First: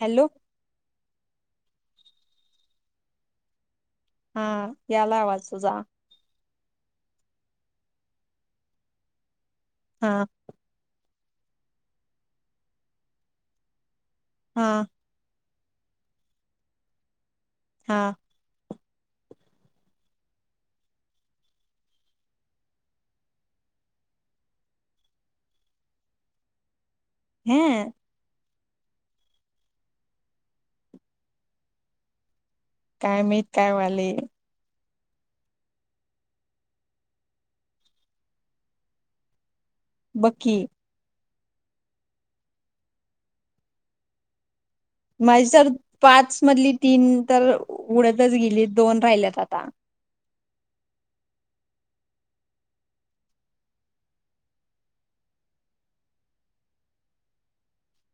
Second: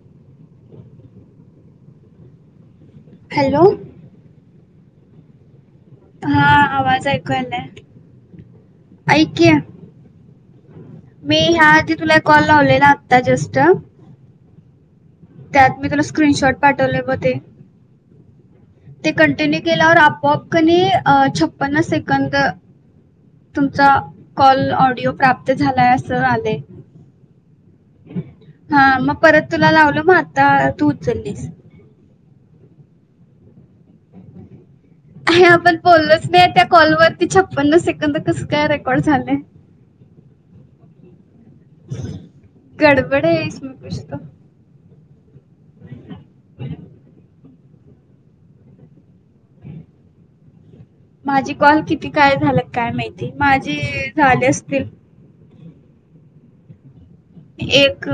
Hello hello हा याला आवाज तुझा हा आवाज ऐकूयलाय ऐकी हा मी ह्याआधी तुला कॉल लावले ना आत्ता जस्ट हा त्यात मी तुला स्क्रीनशॉट पाठवलेय बघ ते. हा. ते कंटिन्यू केल्यावर आपोआप कनी अ छप्पन्न सेकंद. तुमचा कॉल ऑडिओ प्राप्त झालाय असं आलय. ह्या हा मग परत तुला लावल मग आता तू उचललीस. काय माहित? काय व्हालय? हे आपण बोललोच नाही त्या कॉलवरती छप्पन्न सेकंद कस काय रेकॉर्ड झालय? बघ की. गडबड हे. इसमे कुछ तो. माझी तर पाच मधली तीन तर उडतच गेलीत दोन राहिल्यात आता. माझी कॉल किती काय झालं काय माहिती माझी झाले असतील. एक.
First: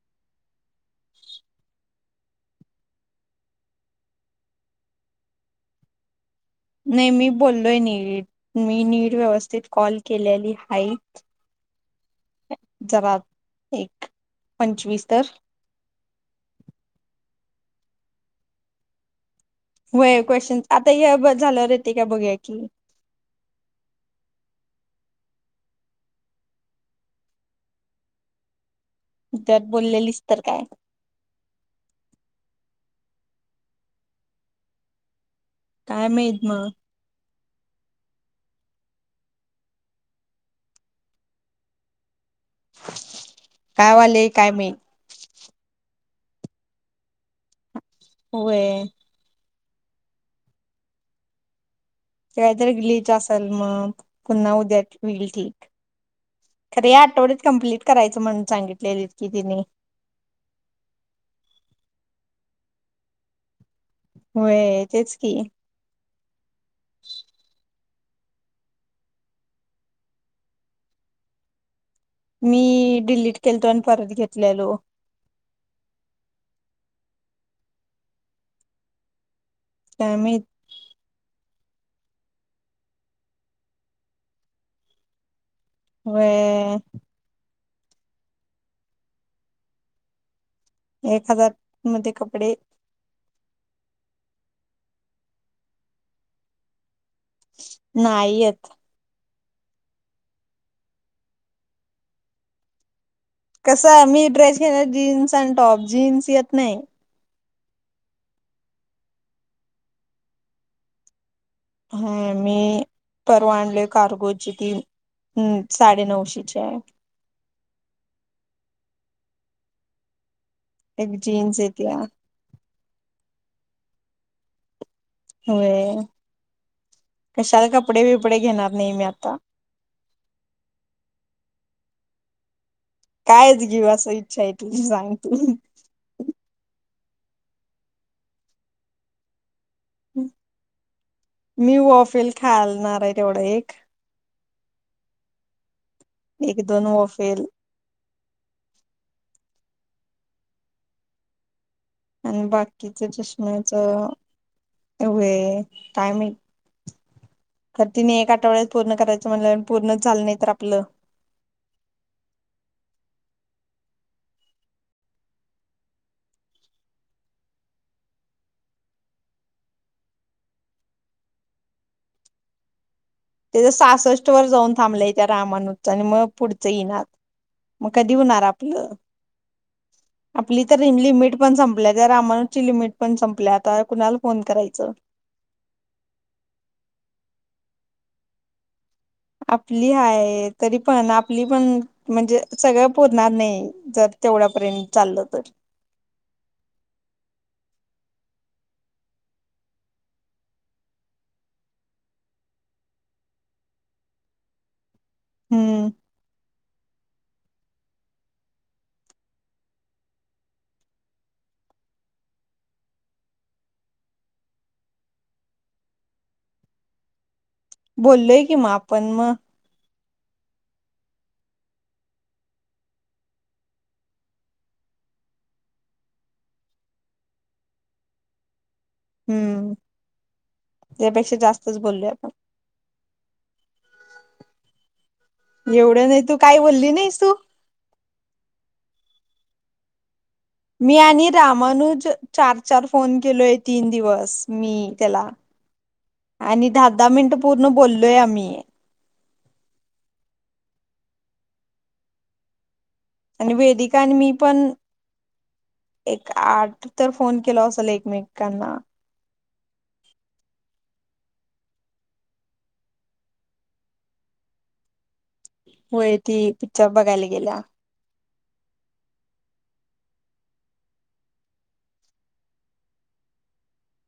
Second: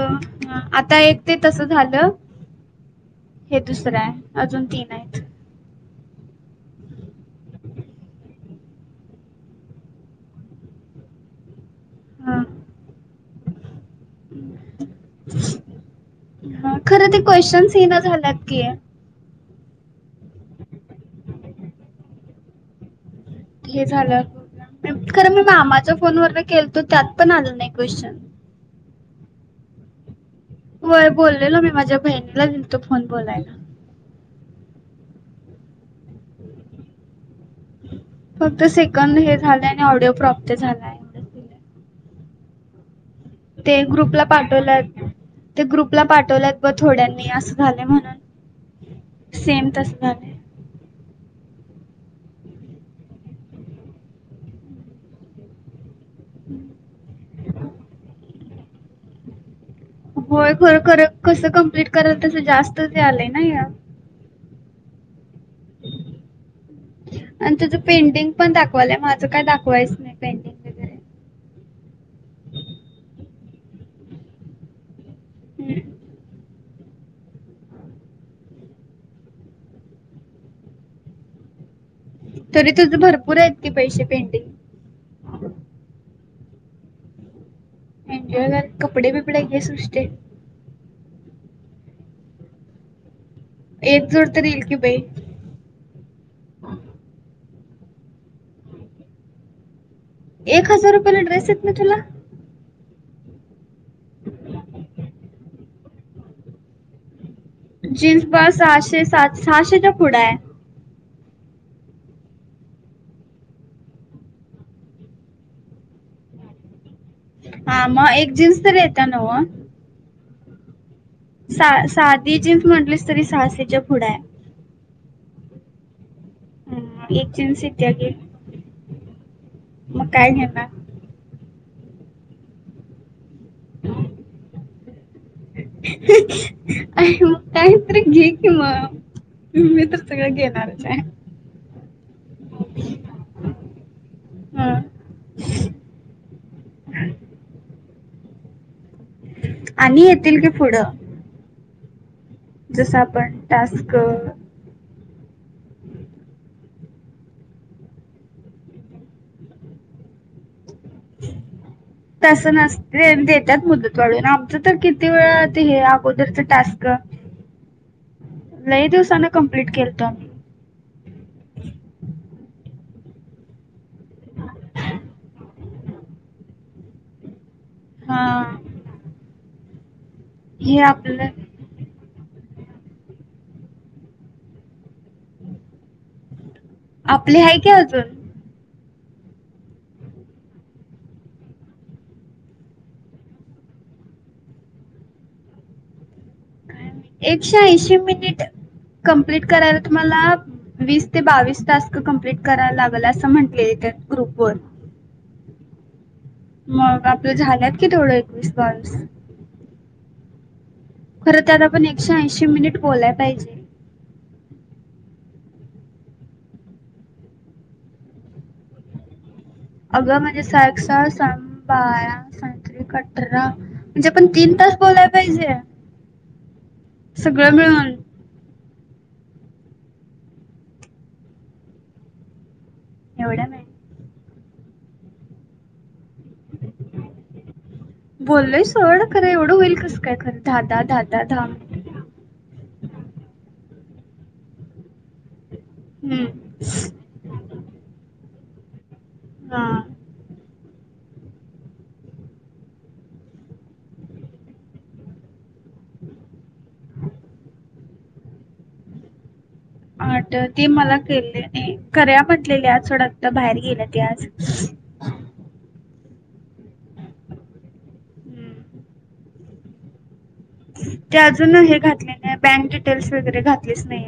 आता एक ते तसं झालं. हे दुसरं आहे. अजून तीन आहेत. नाही मी बोललोय नीट. मी नीर व्यवस्थित कॉल केलेली हाय. [inaudible] जवाब एक. पंचवीस तर हा. खरं ते क्वेश्चन्स येणं झाल्यात की? होय क्वेशचन. आता हे ब झाल्यावर येते का बघूया की? हे झाल्यावर बघूया. खरं मी मामाच्या फोनवर केलतो त्यात पण आलं नाही क्वेश्चन. त्यात बोललेलीस तर काय? होय बोललेलो मी. माझ्या बहिणीला दिलतो फोन बोलायला. काय माहित मग. फक्त सेकंद हे झालंय. आणि ऑडिओ प्रॉप्त झालाय. एवढंच दिलंय. ते काय ग्रुपला वाले काय माहित पाठवल्यात. ते ग्रुपला पाठवल्यात. बघ थोड्यांनी असं झालय म्हण होय. सेम तस झालय. ते काहीतरी ग्लिच असल मग. पुन्हा उद्या होईल ठीक. खर या आठवड्यात कंप्लीट करायचं म्हणून सांगितलेलित कि तेनी. होय खर खर कसं कंप्लीट करायल तसं जास्त च यालंय ना हे. होय तेच की. आणि तेज पेंडिंग पण दाखवायलंय. माझं काय दाखवायच नाही पेंडिंग. मी डिलीट केलतो आणि परत घेतलेलो. हम्. काय माहित? तरी तुझं भरपूर आहेत की पैशे पेंडिंग. होय. एन्जॉय कर कपडे बीपडे घे सृष्ट्ये. एक हजार मध्ये कपडे एक जोड तर येईल की बाई. नाही येत. एक हजार रुपयाला ड्रेस येत नाही तुला. कसं मी ड्रेस घेणार जीन्स आणि टॉप. जीन्स येत नाही. जीन्स ब सहाशे -सात सहाशेच्या पुढ हाय. हा मी परवा आणले कारगो ची ती हम्म साडेनऊशे ची आहे. हा मग एक जीन्स तरी येत्या नव्ह. एक जीन्स सा येत्या साधी जीन्स म्हंटलीस तरी सहाशेच्या पुढे आहे. होय. हम्म, एक जीन्स कशाला येत्या कपडे की बिपडे घेणार नाही मी आता. मग काय घेणार? कायच घेऊ असं इच्छा आहे, तुझी सांग तू? काहीतरी घे की मग, नाहीतर सगळं घेणारच आहे. मी वाफेल खालणार आहे तेवढं एक. हा. एक दोन वाफेल आणि येतील की पुढं आणि जसं बाकीच आपण टास्क चष्माचं होय काय माहित. तर तिने एक आठवड्यात पूर्ण करायचं म्हणलं, पूर्णच झालं नाही तर आपलं? [inaudible] तसं नसते. देत्यात मुदत वाढवून आमचं तर किती वेळा ते हे अगोदरच टास्क लय दिवसान कंप्लीट केलंत आम्ही. तेझ तर सासष्ट वर जाऊन थांबलंय त्या रामानुचा आणि मग पुढच येईनात. मग कधी होणार हा आपलं? आपली हे तर ईम लिमिट आपलं पण संप ल्या त्या रामानू ची लिमिट पण संपल्या. आता कुणाला फोन करायचं. आपले आहे की अजून, आपली हाय तरी पण आपली पण म्हणजे सगळं पूरणार नाही. जर तेवढ्यापर्यंत चाललं तर, एकशे ऐंशी मिनिट कंप्लीट करायला तुम्हाला वीस ते बावीस टास्क कंप्लीट करायला लागल. असं म्हटलेत त्या ग्रुप वर हम्म. मग आपल झाल्यात की तेवढं एकवीस बावीस. खरं, त्यात आपण एकशे ऐंशी मिनिट बोलाय पाहिजे. बोललोय की मग आपण मग, अगं म्हणजे सहा एक सा. सा दोन्ही बाया अठरा म्हणजे आपण तीन तास बोलाय पाहिजे. सगळं मिळून. हम्म, त्यापेक्षा जास्तच बोललोय. एवढ्या म एवढं नाही तू काही बोलली नाहीस तू? बोललोय सोड. खरं एवढं होईल कस काय खरं. दहा दहा मी दहा दहा आणि दहा मिनिट. रामानुज चार चार फोन केलोय तीन दिवस मी त्याला. हम्म ह. आणि दहा दहा मिनिटं पूर्ण बोललोय आम्ही. हा. आणि वेदिका आणि मी पण आठ तर फोन केलो असेल एकमेकांना, आठ ते मला केलेली करूया म्हटलेले आज थोड आता बाहेर गेल्या ती आज होय. ती पिक्चर बघायला गेल्या. ती अजून हे घातले नाही. बँक डिटेल्स वगैरे घातलेच नाही.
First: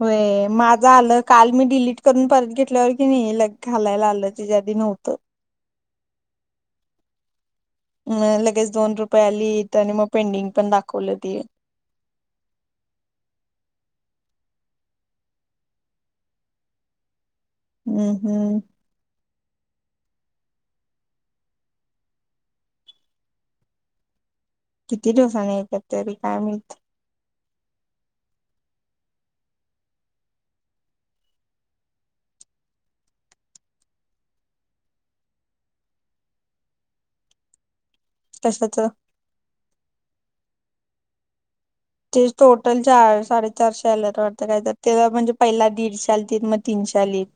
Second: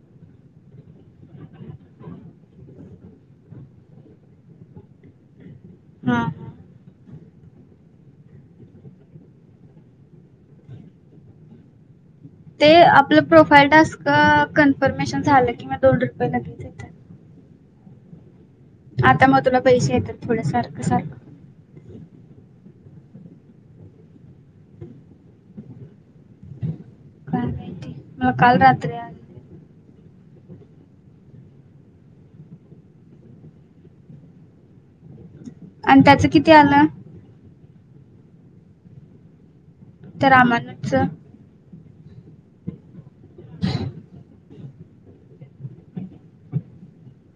होय माझं आलं काल मी डिलीट करून परत घेतल्यावर की नाही लग घालायला आलं तिच्या आधी नव्हतं हां ह लगेच दोन रुपये आली तर आणि मग पेंडिंग पण दाखवलं ते ते आपलं प्रोफाईल टास्क कन्फर्मेशन झालं की म दोन रुपये लगेच येतेत हम्म, हम्म आता मग तुला पैसे येतात थोडं सारखं, सारखं किती दिवसांनी येत्यात काय माहिती काय माहित काल रात्री आलं आणि त्याचं किती आल तशाच तर आमानतच ते टोटल चार साडेचारशे आलेत वाटतं काय तर ते म्हणजे पहिला दीडशे आलीतत मग तीनशे आलीत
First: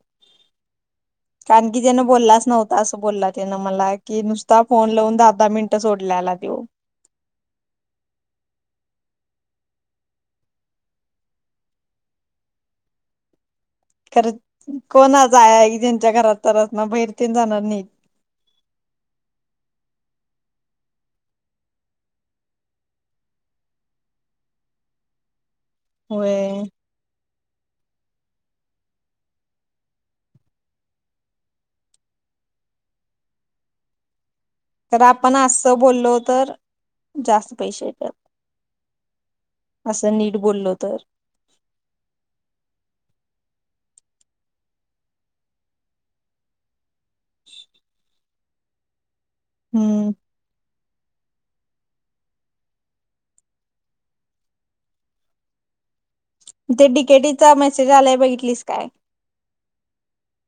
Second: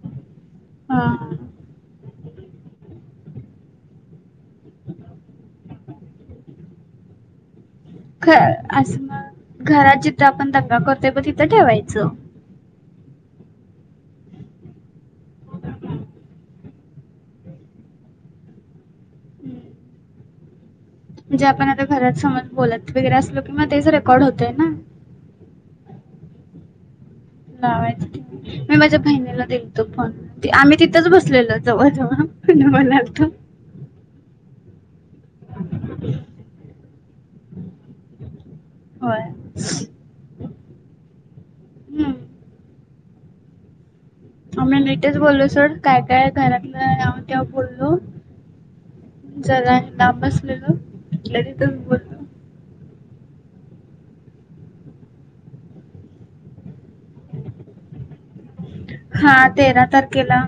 हा कारण की त्यानं बोललाच नव्हता असं बोलला त्यानं मला की नुसता फोन लावून दहा, दहा मिनिटं सोडलेला त्यो ख असं मग घरात जिथं आपण दंगा करतोय ब तिथं ठेवायचं खरं कोणाच आहे ज्यांच्या घरात तरच ना बाहेर तेन जाणार नाहीत म्हणजे आपण आता घरात समज बोलत वगरे असलो किंग तेच रेकॉर्ड होतय ना होय लावायचं मी माझ्या बहिणीला देतो फोन ते आम्ही तिथंच बसलेलो जवळ, जवळ पण बोलायतो तर आपण अस बोललो तर जास्त पैसेे येत्यात होय हम्म असं नीट बोललो तर आ मी निटच बोललो सर काय, काय घरातलं यावं, त्याव बोललो जला ना हम्म. बसलेलं तिथल्या तिथंच बोल ते डीकेटीचा मेसेज आलाय बघितलीस काय हा तेरा तारखेला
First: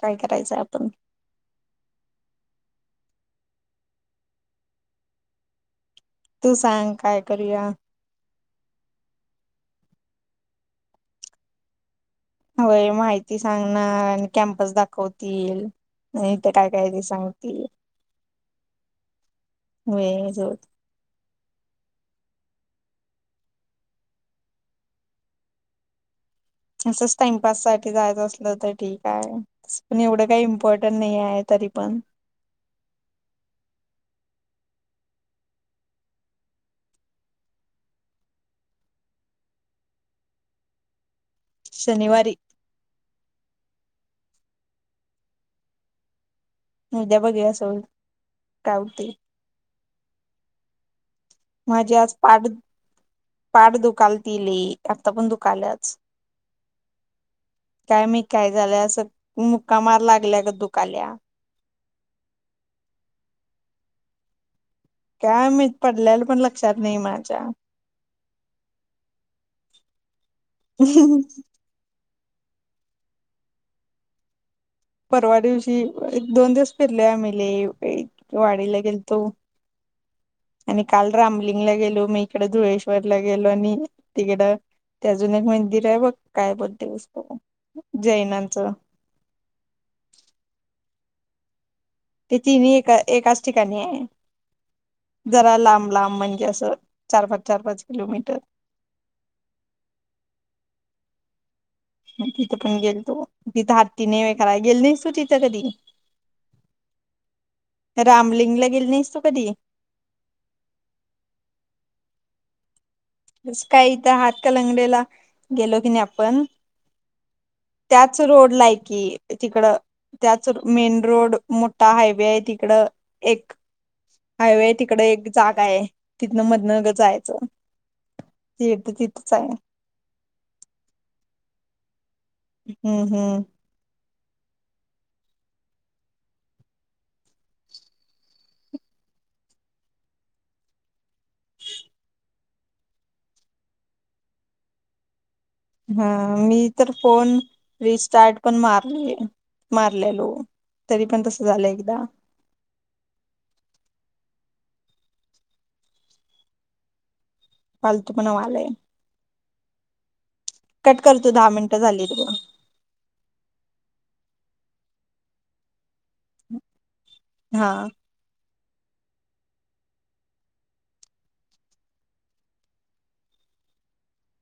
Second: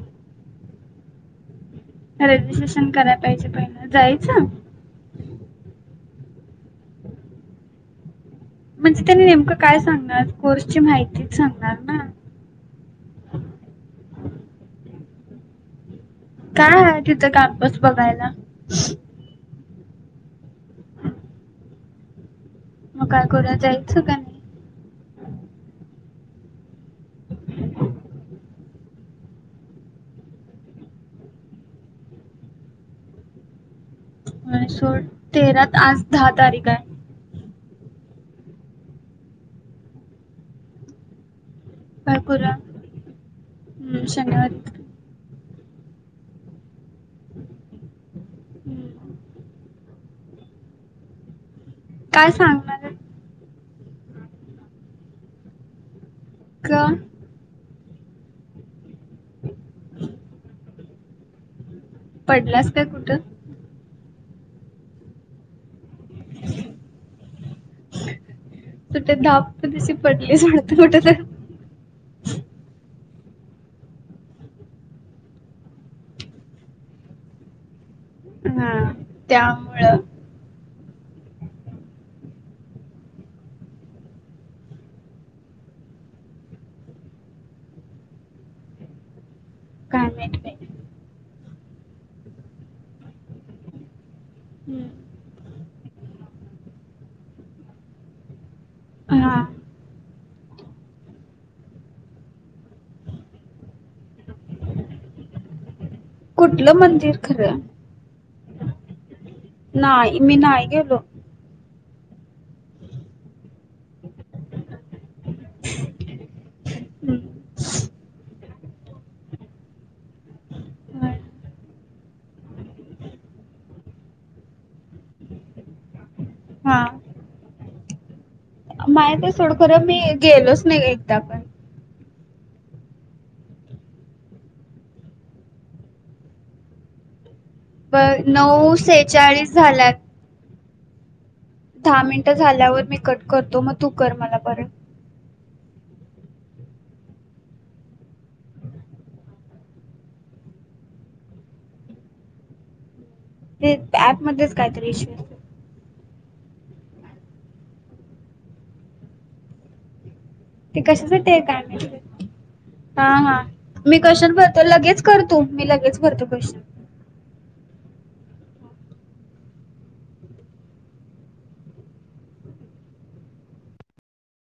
काय करायचं आपण रजिस्ट्रेशन करायला पाहिजे पहिलं जायचं तू सांग काय करूया म्हणजे त्यांनी नेमकं काय सांगणार कोर्सची माहितीच सांगणार ना अ माहिती सांगणार आणि कॅम्पस दाखवतील नाहीथ काय काय आहे ते तिथं सांगतील कॅम्पस बघायला वय होत ह मग काय करुया जायच काय असच टाइमपास साठी जायचं असलं तर ठीक आहे पण एवढं काही इम्पॉर्टंट नाही आहे तरी पण व्हय सोड तेरा आज दहा तारीख आहे काय शनिवारी करुया [unintelligible] उद्या बघूया सोड काय होतंय हम्म. माझे आज काय पाठ, सांगणार आहेत? पाठ दुकायलती लई आता पण दुखायाल्याच का काय मी काय झालंय असं मुक्का मार लागल्या गत दुकाल्या पडल्यास काय कुठं काय मैत्त पडल्याला पण लक्षात नाही माझ्या तू ते धाप दिशी पडलीस ना. [inaudible] परवा दिवशी दोन दिवस फिरले आम्ही लय हा वाडीला गेलतो. त्यामुळं आणि काल रामलिंगला गेलो मग इकड धुळेश्वरला गेलो आणि तिकड ते अजून एक मंदिर आहे बघ काय बोलायच जैनांचं काय [unintelligible] ते तिनही एका एकाच ठिकाणी आहे. हम्म जरा लांब लांब म्हणजे असं चार पाच चार पाच किलोमीटर. हां म तिथं पण गेलतो तिथं हात्ती नाही व कराय गेल नाहीस तो तिथं कधी कुठलं मंदिर खरं. रामलिंगला गेली नाहीस तू कधी? नाही मी नाही गेलो. तस काय इथं हात कलंगडीला गेलो की नाही आपण. हम्म. त्याच रोडला आहे कि तिकड. त्याच मेन रोड मोठा हायवे आहे तिकड एक. हायवे तिकड एक जागा आहे तिथन हा मधन जायच. माहिते थोडं खरं पण मी गेलोच नाही एकदा पण. हम्म हम्म बर नऊ सेहचाळीस झाल्यात. दहा मिनट झाल्यावर मी कट करतो मग तू कर मला परत. हा मी तर फोन रिस्टार्ट पण मारले मारलेलो. तरी पण तसं झालय एकदा. तेच ऍप मध्येच कायतरी इशू आहे. फालतु पना व्हायलाय. ते कट कशासाठी करतो दहा मिनिटं आहे झाली बघ [unintelligible] हा हा मी [unintelligible] भरतो लगेच करतो मी लगेच भरतो [unintelligible] हां